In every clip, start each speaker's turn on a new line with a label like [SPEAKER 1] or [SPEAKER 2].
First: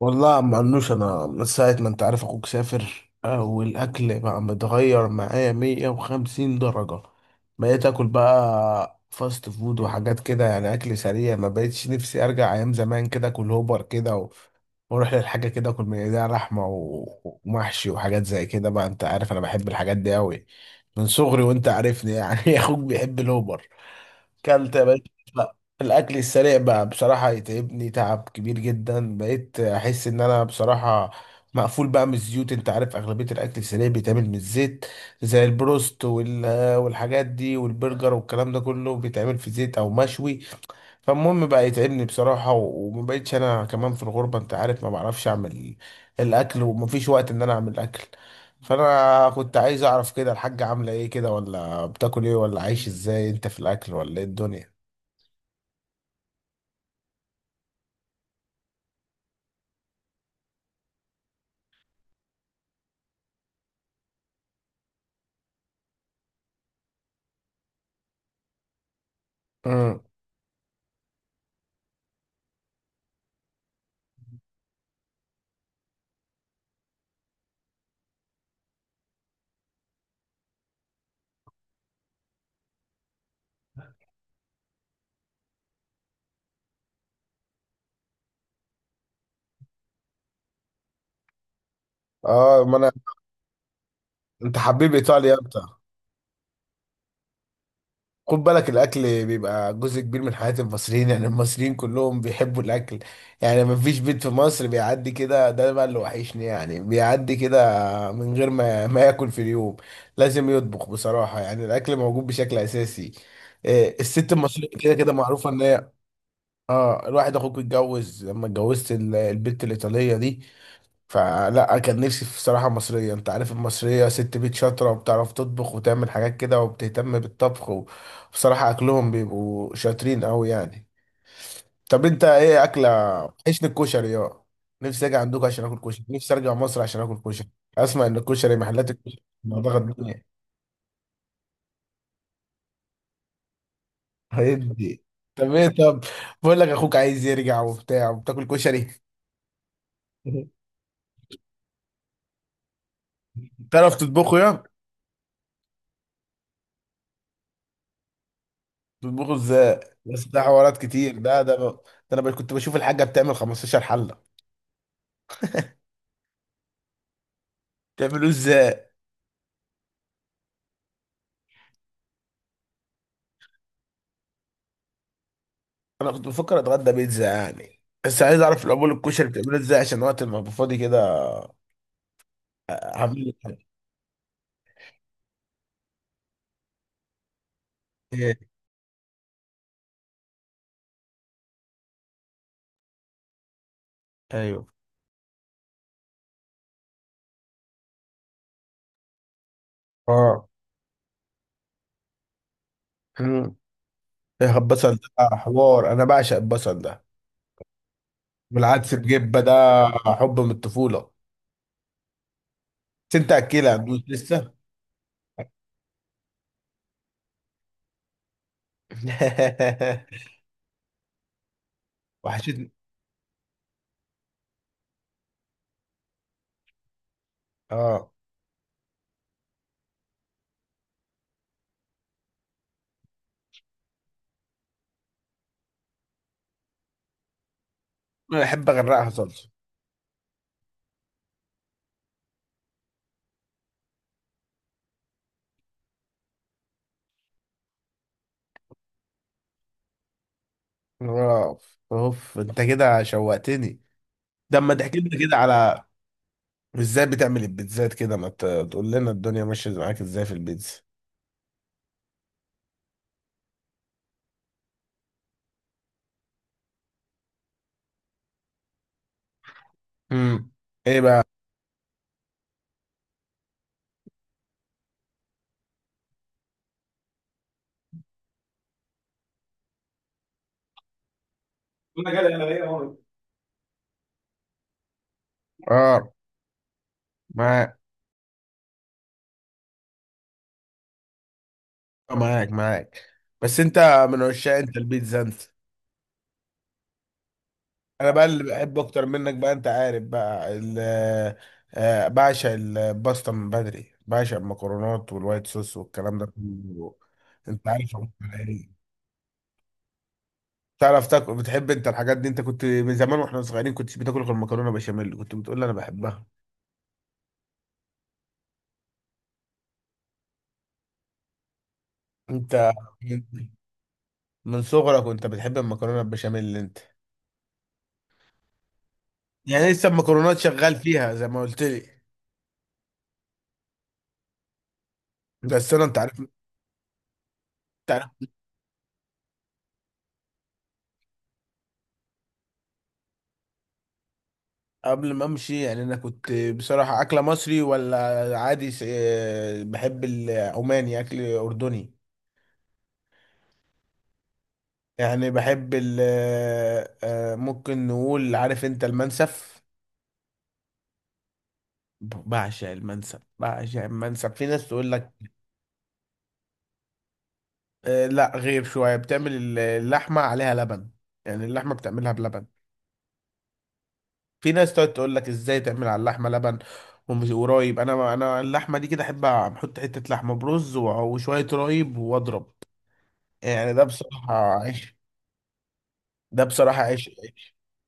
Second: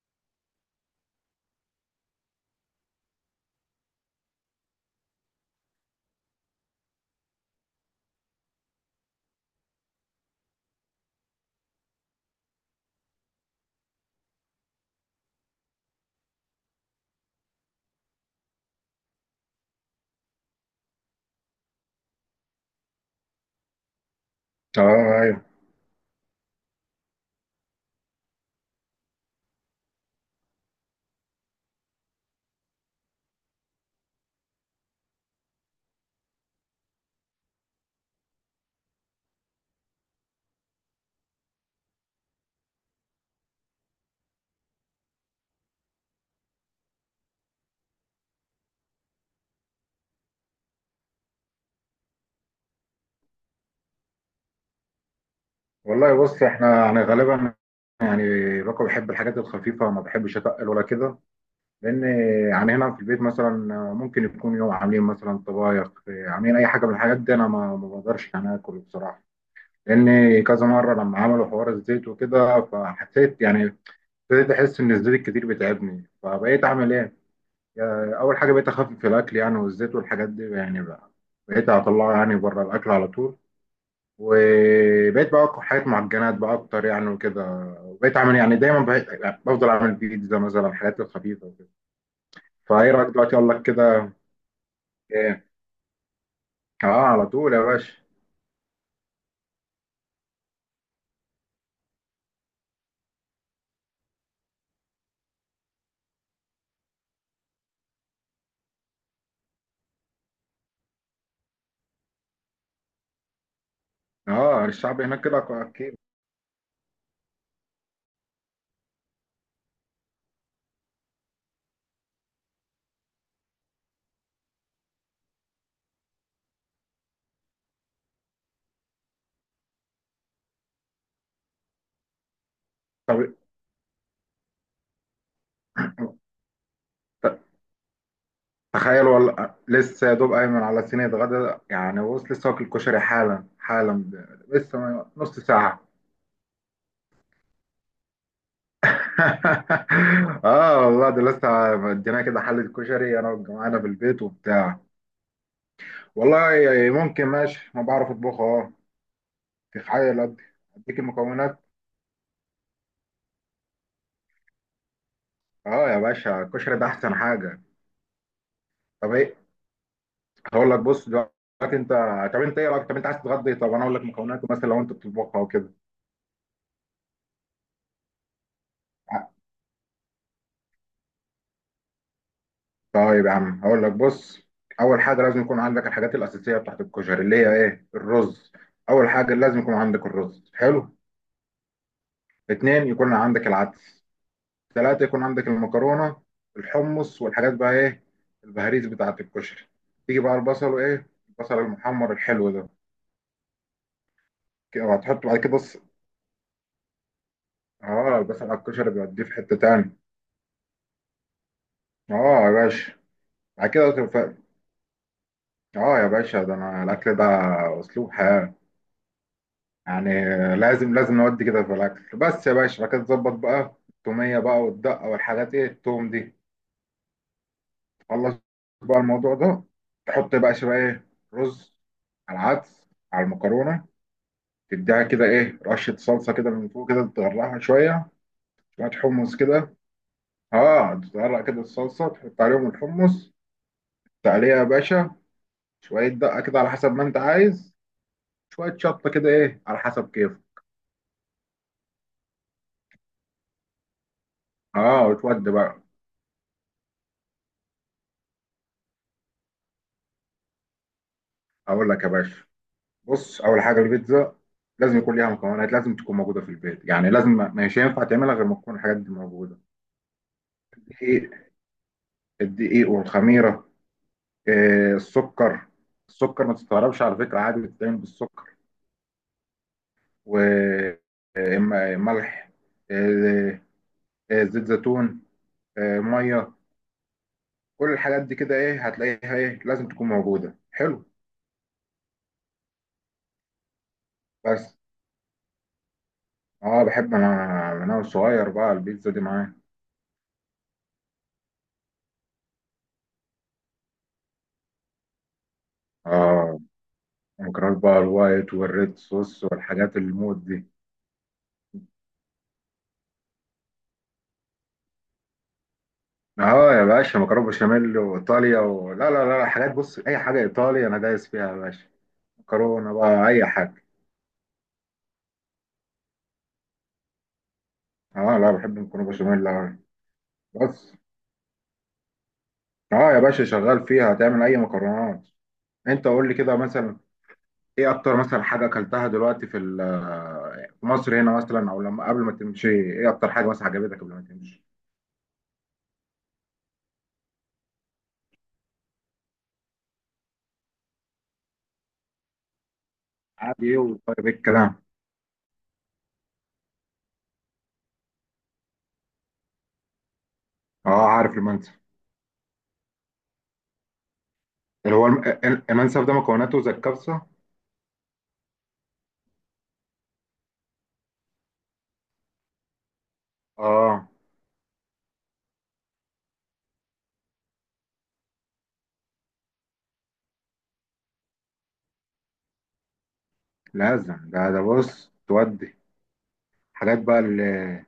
[SPEAKER 1] والله ما عنوش انا من ساعة ما انت عارف اخوك سافر، والاكل بقى متغير معايا 150 درجة. بقيت اكل بقى فاست فود وحاجات كده يعني اكل سريع ما بقيتش نفسي ارجع ايام زمان كده اكل هوبر كده واروح للحاجة كده اكل من ايديها لحمة ومحشي وحاجات زي كده بقى انت عارف انا بحب الحاجات دي اوي من صغري وانت عارفني يعني اخوك بيحب الهوبر. كلت
[SPEAKER 2] اه
[SPEAKER 1] يا باشا؟
[SPEAKER 2] ايوه.
[SPEAKER 1] لا، الاكل السريع بقى بصراحه يتعبني تعب كبير جدا، بقيت احس ان انا بصراحه مقفول بقى من الزيوت. انت عارف اغلبيه الاكل السريع بيتعمل من الزيت، زي البروست والحاجات دي والبرجر والكلام ده كله بيتعمل في زيت او مشوي. فالمهم بقى يتعبني بصراحة، وما بقتش انا كمان في الغربة انت عارف ما بعرفش اعمل الاكل، ومفيش وقت ان انا اعمل اكل. فانا كنت عايز اعرف كده الحاجة عاملة ايه كده، ولا بتاكل ايه، ولا عايش ازاي انت في الاكل، ولا ايه الدنيا.
[SPEAKER 2] والله بص احنا يعني غالبا، يعني باكو بحب الحاجات الخفيفه، ما بحبش اتقل ولا كده، لان يعني هنا في البيت مثلا ممكن يكون يوم عاملين مثلا طبايخ، عاملين اي حاجه من الحاجات دي، انا ما بقدرش يعني اكل بصراحه،
[SPEAKER 1] امم
[SPEAKER 2] لان كذا مره لما عملوا حوار الزيت وكده فحسيت يعني، ابتديت احس ان الزيت الكتير بتعبني، فبقيت اعمل ايه؟ اول حاجه بقيت اخفف الاكل يعني، والزيت والحاجات دي يعني، بقى بقيت اطلعه يعني بره الاكل على طول، وبقيت بقى أطبخ حاجات معجنات بقى أكتر يعني وكده، وبقيت أعمل يعني دايما، بقيت يعني بفضل أعمل بيتزا مثلا، الحاجات الخفيفة وكده.
[SPEAKER 1] اه ما
[SPEAKER 2] فإيه
[SPEAKER 1] انا.
[SPEAKER 2] رأيك دلوقتي أقول لك كده؟
[SPEAKER 1] انت حبيب ايطاليا
[SPEAKER 2] إيه،
[SPEAKER 1] انت.
[SPEAKER 2] أه على طول يا باشا.
[SPEAKER 1] خد بالك الاكل بيبقى جزء كبير من حياة المصريين، يعني المصريين كلهم بيحبوا الاكل. يعني ما فيش بيت في مصر بيعدي كده، ده بقى اللي وحشني، يعني بيعدي كده من غير ما ما ياكل في اليوم لازم يطبخ بصراحة. يعني الاكل موجود بشكل اساسي. إيه، الست
[SPEAKER 2] أه
[SPEAKER 1] المصرية كده
[SPEAKER 2] الشعب
[SPEAKER 1] كده
[SPEAKER 2] هناك كده
[SPEAKER 1] معروفة ان هي
[SPEAKER 2] أكيد.
[SPEAKER 1] اه الواحد اخوك اتجوز لما اتجوزت البنت الايطالية دي، فلا كان نفسي في صراحة مصرية. انت عارف المصرية ست بيت شاطرة، وبتعرف تطبخ وتعمل حاجات كده وبتهتم بالطبخ، وبصراحة اكلهم بيبقوا شاطرين قوي يعني. طب انت ايه اكلة؟
[SPEAKER 2] طب
[SPEAKER 1] عيشني الكشري، اه. نفسي اجي عندكم عشان اكل كشري، نفسي ارجع مصر عشان اكل
[SPEAKER 2] ت-
[SPEAKER 1] كشري. اسمع ان الكشري محلات
[SPEAKER 2] تخيل
[SPEAKER 1] الكشري
[SPEAKER 2] والله،
[SPEAKER 1] مضغة
[SPEAKER 2] لسه يا
[SPEAKER 1] الدنيا.
[SPEAKER 2] دوب أيمن على صينية غدا، يعني بص لسه واكل كشري حالا حالا، لسه
[SPEAKER 1] هيدي
[SPEAKER 2] نص
[SPEAKER 1] طب ايه
[SPEAKER 2] ساعة.
[SPEAKER 1] طب، بقول لك اخوك عايز يرجع وبتاع وبتاكل كشري.
[SPEAKER 2] اه والله ده لسه مدينا كده حلة كشري، انا وجماعه في
[SPEAKER 1] تعرف
[SPEAKER 2] البيت
[SPEAKER 1] تطبخه يا؟
[SPEAKER 2] وبتاع. والله يعني ممكن ماشي، ما بعرف اطبخ اه.
[SPEAKER 1] بتطبخوا ازاي؟
[SPEAKER 2] تخيل
[SPEAKER 1] بس ده
[SPEAKER 2] ادي،
[SPEAKER 1] حوارات
[SPEAKER 2] اديك
[SPEAKER 1] كتير ده ده
[SPEAKER 2] المكونات.
[SPEAKER 1] ده كنت بشوف الحاجه بتعمل 15 حله.
[SPEAKER 2] اه يا باشا الكشري ده احسن حاجه.
[SPEAKER 1] بتعملوه ازاي؟
[SPEAKER 2] طب ايه، هقول لك بص دلوقتي. انت طب، انت ايه رايك؟ طب انت عايز تتغدى إيه؟ طب انا اقول لك مكوناته مثلا لو انت بتطبخها وكده.
[SPEAKER 1] انا كنت بفكر اتغدى بيتزا يعني، بس عايز اعرف العمول
[SPEAKER 2] آه،
[SPEAKER 1] الكشري بتعمله ازاي عشان وقت ما ابقى فاضي كده
[SPEAKER 2] طيب يا
[SPEAKER 1] اعمل.
[SPEAKER 2] عم هقول لك بص. اول حاجه لازم يكون عندك الحاجات الاساسيه بتاعت الكشري، اللي هي ايه؟
[SPEAKER 1] ايه
[SPEAKER 2] الرز. اول حاجه لازم يكون عندك الرز، حلو. اتنين يكون عندك العدس.
[SPEAKER 1] ايوه.
[SPEAKER 2] ثلاثة يكون عندك المكرونة. الحمص والحاجات بقى، ايه البهاريز بتاعة الكشري. تيجي بقى
[SPEAKER 1] اه.
[SPEAKER 2] البصل، وايه البصل المحمر الحلو ده.
[SPEAKER 1] مم. ايه
[SPEAKER 2] كده
[SPEAKER 1] البصل ده؟
[SPEAKER 2] وهتحط
[SPEAKER 1] آه،
[SPEAKER 2] بعد كده بص،
[SPEAKER 1] حوار، انا بعشق البصل ده.
[SPEAKER 2] اه البصل على الكشري
[SPEAKER 1] والعدس
[SPEAKER 2] بيوديه في
[SPEAKER 1] بجبه ده،
[SPEAKER 2] حتة تاني.
[SPEAKER 1] حب من الطفوله.
[SPEAKER 2] اه يا باشا
[SPEAKER 1] بس انت
[SPEAKER 2] بعد
[SPEAKER 1] اكلها
[SPEAKER 2] كده
[SPEAKER 1] مش
[SPEAKER 2] تف...
[SPEAKER 1] لسه؟
[SPEAKER 2] اه يا باشا ده انا الاكل ده اسلوب حياة، يعني لازم لازم نودي كده في الاكل. بس يا
[SPEAKER 1] وحشتني.
[SPEAKER 2] باشا بعد كده تظبط بقى التومية بقى والدقة والحاجات، ايه التوم دي.
[SPEAKER 1] اه
[SPEAKER 2] خلص بقى الموضوع ده. تحط بقى شوية ايه، رز، على العدس، على المكرونة، تديها كده ايه رشه صلصه كده من فوق كده، تغرقها شويه،
[SPEAKER 1] انا بحب
[SPEAKER 2] شويه
[SPEAKER 1] اغرقها
[SPEAKER 2] حمص
[SPEAKER 1] صلصه.
[SPEAKER 2] كده. اه تغرق كده الصلصه، تحط عليهم الحمص، تعليها يا باشا، شويه دقه كده على حسب ما انت عايز، شويه شطه كده ايه على حسب كيفك.
[SPEAKER 1] اوف اوف، انت كده شوقتني. ده اما تحكي
[SPEAKER 2] اه
[SPEAKER 1] لنا كده
[SPEAKER 2] وتودي بقى.
[SPEAKER 1] على ازاي بتعمل البيتزات كده، ما ت- تقول لنا الدنيا ماشيه معاك ازاي في البيتزا.
[SPEAKER 2] اقول لك يا باشا بص، اول حاجه البيتزا لازم يكون ليها مكونات، لازم تكون موجوده في البيت، يعني لازم، مش هينفع تعملها غير ما تكون الحاجات دي موجوده.
[SPEAKER 1] امم ايه بقى؟
[SPEAKER 2] الدقيق، والخميره، آه السكر. السكر ما تستغربش على فكره، عادي بتتعمل بالسكر،
[SPEAKER 1] انا
[SPEAKER 2] وملح،
[SPEAKER 1] ليا مرة.
[SPEAKER 2] زيت زيتون، آه،
[SPEAKER 1] اه
[SPEAKER 2] ميه.
[SPEAKER 1] معاك.
[SPEAKER 2] كل الحاجات دي كده ايه هتلاقيها، ايه لازم تكون موجوده، حلو.
[SPEAKER 1] آه، معاك. بس انت من عشاق
[SPEAKER 2] بس
[SPEAKER 1] انت البيتزا انت.
[SPEAKER 2] اه بحب انا من انا
[SPEAKER 1] انا بقى اللي
[SPEAKER 2] صغير بقى
[SPEAKER 1] بحب اكتر
[SPEAKER 2] البيتزا دي
[SPEAKER 1] منك بقى،
[SPEAKER 2] معايا.
[SPEAKER 1] انت عارف بقى ال آه، بعشق الباستا من بدري، بعشق المكرونات والوايت صوص والكلام ده
[SPEAKER 2] اه
[SPEAKER 1] كله. انت
[SPEAKER 2] مكرونه
[SPEAKER 1] عارف
[SPEAKER 2] بقى،
[SPEAKER 1] أنا بقول
[SPEAKER 2] الوايت
[SPEAKER 1] ايه؟
[SPEAKER 2] والريد صوص والحاجات الموت دي.
[SPEAKER 1] تعرف تاكل، بتحب انت الحاجات دي، انت كنت من زمان واحنا صغيرين كنتش بتاكل غير المكرونه بشاميل، كنت بتقول لي انا بحبها.
[SPEAKER 2] اه يا باشا مكرونه بشاميل وايطاليا و... لا لا لا لا، حاجات بص، اي حاجه ايطاليا انا دايس فيها يا باشا.
[SPEAKER 1] انت
[SPEAKER 2] مكرونه
[SPEAKER 1] من
[SPEAKER 2] بقى اي حاجه.
[SPEAKER 1] من صغرك وانت بتحب المكرونه البشاميل اللي انت،
[SPEAKER 2] اه لا بحب المكرونه بشاميل
[SPEAKER 1] يعني
[SPEAKER 2] أوي.
[SPEAKER 1] لسه المكرونات شغال
[SPEAKER 2] بس
[SPEAKER 1] فيها زي ما قلت لي.
[SPEAKER 2] اه يا باشا شغال فيها، هتعمل اي مكرونات؟
[SPEAKER 1] بس انا انت
[SPEAKER 2] انت
[SPEAKER 1] عارف،
[SPEAKER 2] قول لي كده مثلا، ايه
[SPEAKER 1] عارف
[SPEAKER 2] اكتر مثلا حاجه اكلتها دلوقتي في في مصر هنا مثلا، او لما قبل ما تمشي، ايه اكتر حاجه مثلا عجبتك قبل ما تمشي؟
[SPEAKER 1] قبل ما امشي يعني انا كنت بصراحه اكله مصري ولا عادي. بحب العماني اكل اردني،
[SPEAKER 2] عادي ايه وطيب ايه الكلام.
[SPEAKER 1] يعني بحب ال آه، آه، ممكن نقول عارف انت المنسف.
[SPEAKER 2] اه عارف المنسف،
[SPEAKER 1] بعشق المنسف، بعشق المنسف. في ناس تقول
[SPEAKER 2] اللي هو
[SPEAKER 1] لك
[SPEAKER 2] المنسف ده مكوناته زي الكبسه.
[SPEAKER 1] آه، لا غير شويه بتعمل اللحمه عليها لبن، يعني اللحمه بتعملها بلبن.
[SPEAKER 2] اه
[SPEAKER 1] في ناس تقعد تقول لك ازاي تعمل على اللحمه لبن ومش ورايب؟ انا، اللحمه دي كده احب احط حته لحمه برز وشويه رايب واضرب. يعني ده
[SPEAKER 2] لازم
[SPEAKER 1] بصراحه
[SPEAKER 2] ده ده
[SPEAKER 1] عيش،
[SPEAKER 2] بص تودي
[SPEAKER 1] ده بصراحه
[SPEAKER 2] حاجات
[SPEAKER 1] عيش
[SPEAKER 2] بقى
[SPEAKER 1] عيش.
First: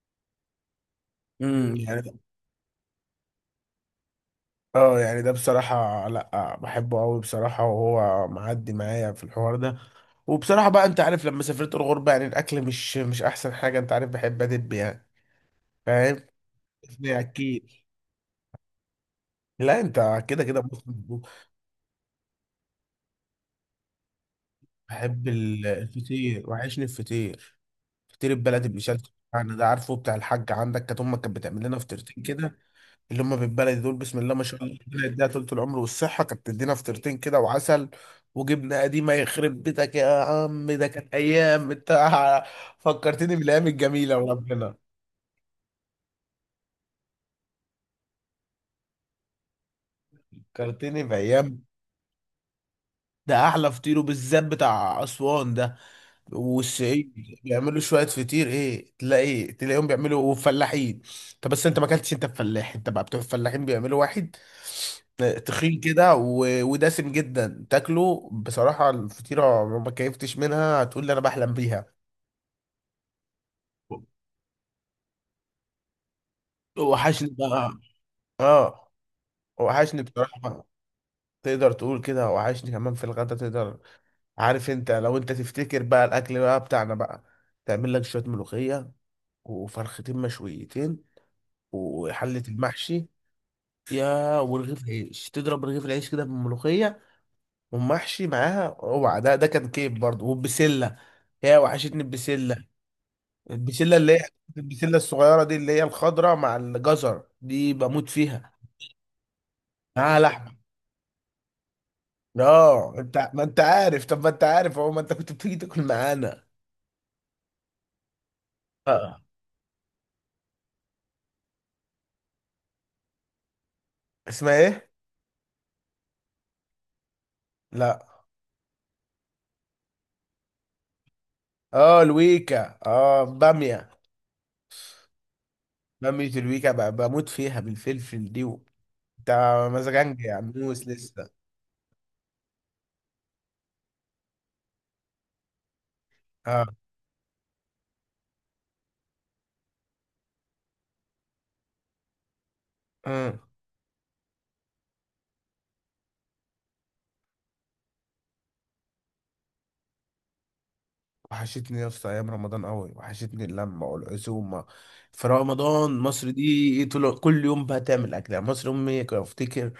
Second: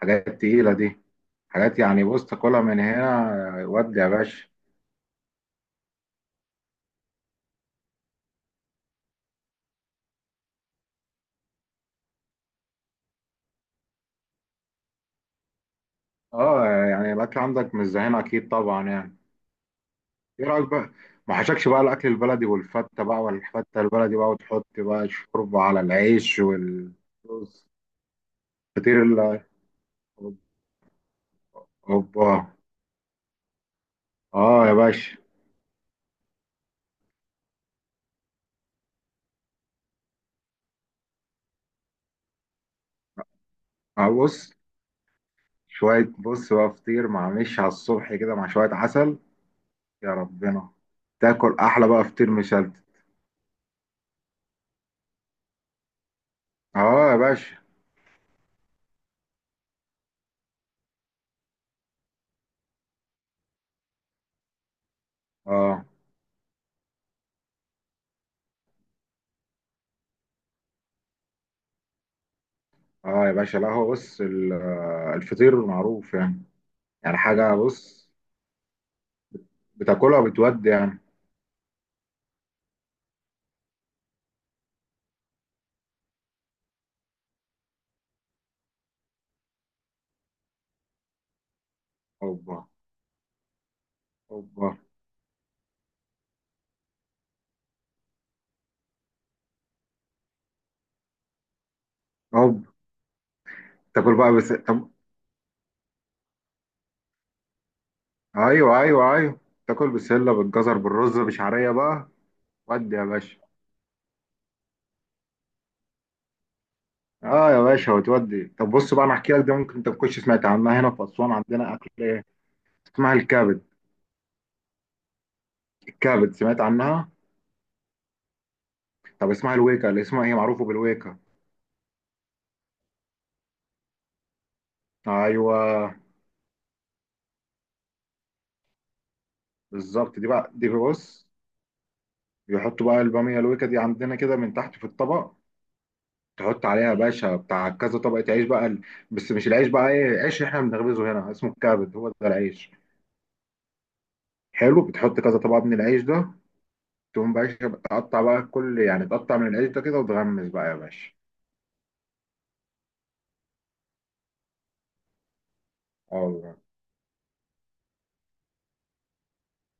[SPEAKER 2] حاجات تقيله دي،
[SPEAKER 1] امم
[SPEAKER 2] حاجات
[SPEAKER 1] يعني
[SPEAKER 2] يعني
[SPEAKER 1] ده-
[SPEAKER 2] بص تاكلها من هنا ودي يا باشا.
[SPEAKER 1] اه يعني ده بصراحه، لا بحبه قوي بصراحه، وهو معدي معايا في الحوار ده. وبصراحه بقى انت عارف لما سافرت الغربه، يعني الاكل مش مش احسن حاجه، انت عارف بحب ادب يعني، فاهم.
[SPEAKER 2] اه يعني الاكل
[SPEAKER 1] اكيد.
[SPEAKER 2] عندك مش زي هنا اكيد طبعا يعني.
[SPEAKER 1] لا انت كده
[SPEAKER 2] ايه
[SPEAKER 1] كده
[SPEAKER 2] رايك
[SPEAKER 1] بص،
[SPEAKER 2] بقى ما حشكش بقى الاكل البلدي، والفته بقى والفته البلدي بقى، وتحط بقى
[SPEAKER 1] بحب
[SPEAKER 2] الشوربه على العيش
[SPEAKER 1] الفطير، وحشني الفطير.
[SPEAKER 2] والرز.
[SPEAKER 1] فطير البلدي
[SPEAKER 2] فطير
[SPEAKER 1] بمشلتت
[SPEAKER 2] ال،
[SPEAKER 1] يعني، ده عارفه بتاع الحاج عندك، كانت امك كانت بتعمل لنا فطيرتين
[SPEAKER 2] اوبا،
[SPEAKER 1] كده، اللي هم بالبلدي دول بسم الله ما شاء
[SPEAKER 2] اه يا
[SPEAKER 1] الله ربنا
[SPEAKER 2] باشا.
[SPEAKER 1] يديها طول العمر والصحه. كانت تدينا فطيرتين كده وعسل وجبنه قديمه، يخرب بيتك يا عم، ده كانت ايام انت. فكرتني بالايام
[SPEAKER 2] آه
[SPEAKER 1] الجميله
[SPEAKER 2] بص،
[SPEAKER 1] وربنا،
[SPEAKER 2] شويه بص بقى فطير مع مش على الصبح كده مع شويه عسل، يا ربنا.
[SPEAKER 1] فكرتني
[SPEAKER 2] تاكل
[SPEAKER 1] بايام.
[SPEAKER 2] احلى بقى فطير مشلتت.
[SPEAKER 1] ده احلى فطير، وبالذات بتاع اسوان ده والشعير.
[SPEAKER 2] اه يا باشا.
[SPEAKER 1] بيعملوا شويه فطير ايه، تلاقي تلاقيهم بيعملوا فلاحين. طب بس انت ما اكلتش انت الفلاح انت بقى، بتوع الفلاحين بيعملوا واحد آه، تخين
[SPEAKER 2] اه،
[SPEAKER 1] كده ودسم جدا، تاكله بصراحه الفطيره ما كيفتش منها، هتقول لي انا بحلم بيها.
[SPEAKER 2] اه يا باشا، لا هو بص آه، الفطير معروف يعني، يعني
[SPEAKER 1] وحشني
[SPEAKER 2] حاجه
[SPEAKER 1] بقى.
[SPEAKER 2] بص
[SPEAKER 1] اه وحشني
[SPEAKER 2] بتاكلها
[SPEAKER 1] بصراحة.
[SPEAKER 2] بتودي يعني.
[SPEAKER 1] تقدر تقول كده، وحشني كمان في الغدا تقدر. عارف انت، لو انت تفتكر بقى الاكل بقى بتاعنا بقى، تعمل لك شوية ملوخية وفرختين مشويتين وحلة
[SPEAKER 2] اوبا.
[SPEAKER 1] المحشي، يا
[SPEAKER 2] اوبا.
[SPEAKER 1] ورغيف عيش تضرب رغيف العيش كده بالملوخية، ومحشي معاها، اوعى ده ده كان كيف برضه. والبسلة، يا وحشتني البسلة،
[SPEAKER 2] اوبا.
[SPEAKER 1] البسلة اللي
[SPEAKER 2] تاكل
[SPEAKER 1] هي
[SPEAKER 2] بقى بس.
[SPEAKER 1] البسلة الصغيرة دي اللي هي الخضرة مع الجزر دي، بموت فيها،
[SPEAKER 2] ايوه ايوه ايوه. تاكل
[SPEAKER 1] معاها
[SPEAKER 2] بالسله
[SPEAKER 1] لحمة.
[SPEAKER 2] بالجزر بالرز بشعريه بقى،
[SPEAKER 1] اه
[SPEAKER 2] ودي يا
[SPEAKER 1] انت
[SPEAKER 2] باشا.
[SPEAKER 1] ما انت عارف، طب ما انت عارف اهو، ما انت كنت بتيجي تاكل معانا.
[SPEAKER 2] اه يا باشا وتودي. طب بص بقى انا
[SPEAKER 1] اه.
[SPEAKER 2] احكي لك ده، ممكن انت ما كنتش سمعت عنها. هنا في اسوان عندنا اكل ايه، اسمها الكبد.
[SPEAKER 1] اسمها ايه؟
[SPEAKER 2] الكبد سمعت عنها؟
[SPEAKER 1] لا.
[SPEAKER 2] طب اسمها الويكا، اللي اسمها هي معروفه بالويكا.
[SPEAKER 1] اه الويكا، اه بامية،
[SPEAKER 2] ايوه
[SPEAKER 1] بامية الويكا، بموت فيها بالفلفل دي و-. انت
[SPEAKER 2] بالظبط،
[SPEAKER 1] مزاجنج
[SPEAKER 2] دي
[SPEAKER 1] يا
[SPEAKER 2] بقى دي
[SPEAKER 1] عموس
[SPEAKER 2] بص،
[SPEAKER 1] لسه.
[SPEAKER 2] بيحطوا بقى الباميه الويكا دي عندنا كده من تحت في الطبق، تحط
[SPEAKER 1] اه.
[SPEAKER 2] عليها يا باشا بتاع كذا طبقه عيش بقى بس مش العيش بقى ايه، عيش احنا بنخبزه هنا اسمه الكبد، هو ده العيش،
[SPEAKER 1] آه.
[SPEAKER 2] حلو. بتحط كذا طبقه من العيش ده، تقوم باشا بتقطع بقى كل يعني، تقطع من القشطة كده وتغمس بقى يا باشا.
[SPEAKER 1] وحشتني يا اسطى ايام رمضان قوي، وحشتني اللمه والعزومه في رمضان.
[SPEAKER 2] اه
[SPEAKER 1] مصر
[SPEAKER 2] والله.
[SPEAKER 1] دي طول كل يوم بقى تعمل اكل، يعني مصر امي كنت افتكر،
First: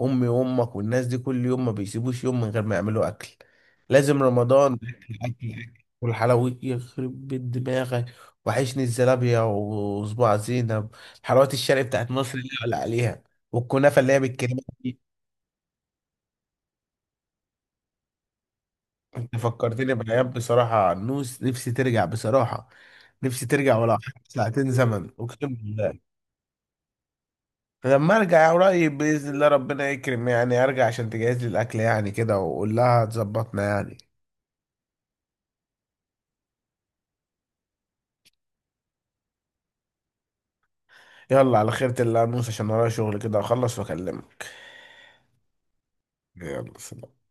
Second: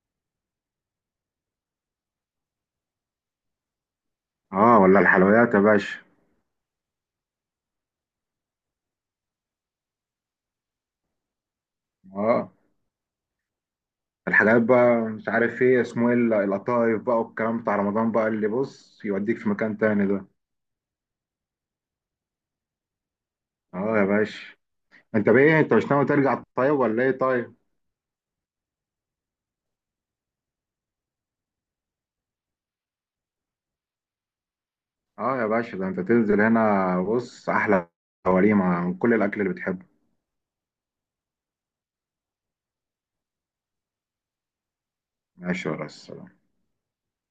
[SPEAKER 1] امي وامك والناس دي كل يوم ما بيسيبوش يوم من غير ما يعملوا اكل، لازم رمضان
[SPEAKER 2] آه، ولا
[SPEAKER 1] اكل اكل
[SPEAKER 2] الحلويات يا
[SPEAKER 1] اكل.
[SPEAKER 2] باشا.
[SPEAKER 1] والحلويات يخرب بيت دماغك، وحشني الزلابيه وصباع زينب، الحلويات الشرقي بتاعت مصر اللي
[SPEAKER 2] اه
[SPEAKER 1] ولا عليها، والكنافه اللي هي بالكريمه.
[SPEAKER 2] الحاجات بقى مش عارف ايه اسمه، ايه القطايف بقى والكلام بتاع رمضان بقى، اللي بص يوديك في مكان
[SPEAKER 1] فكرتني
[SPEAKER 2] تاني ده.
[SPEAKER 1] بأيام بصراحة، نوس نفسي ترجع بصراحة، نفسي ترجع ولو
[SPEAKER 2] اه يا
[SPEAKER 1] حتى
[SPEAKER 2] باشا
[SPEAKER 1] 2 ساعة زمن
[SPEAKER 2] انت
[SPEAKER 1] أقسم
[SPEAKER 2] بايه، انت مش
[SPEAKER 1] بالله.
[SPEAKER 2] ناوي ترجع طيب ولا ايه طيب؟
[SPEAKER 1] لما أرجع قريب بإذن الله ربنا يكرم، يعني أرجع عشان تجهز لي الأكل يعني كده، وأقول لها تظبطنا يعني.
[SPEAKER 2] اه يا باشا ده انت تنزل هنا بص، احلى وليمة من كل الاكل اللي بتحبه.
[SPEAKER 1] يلا على خيرة الله يا نوس، عشان ورايا شغل كده أخلص وأكلمك.
[SPEAKER 2] ماشي يا ريس.
[SPEAKER 1] يلا سلام.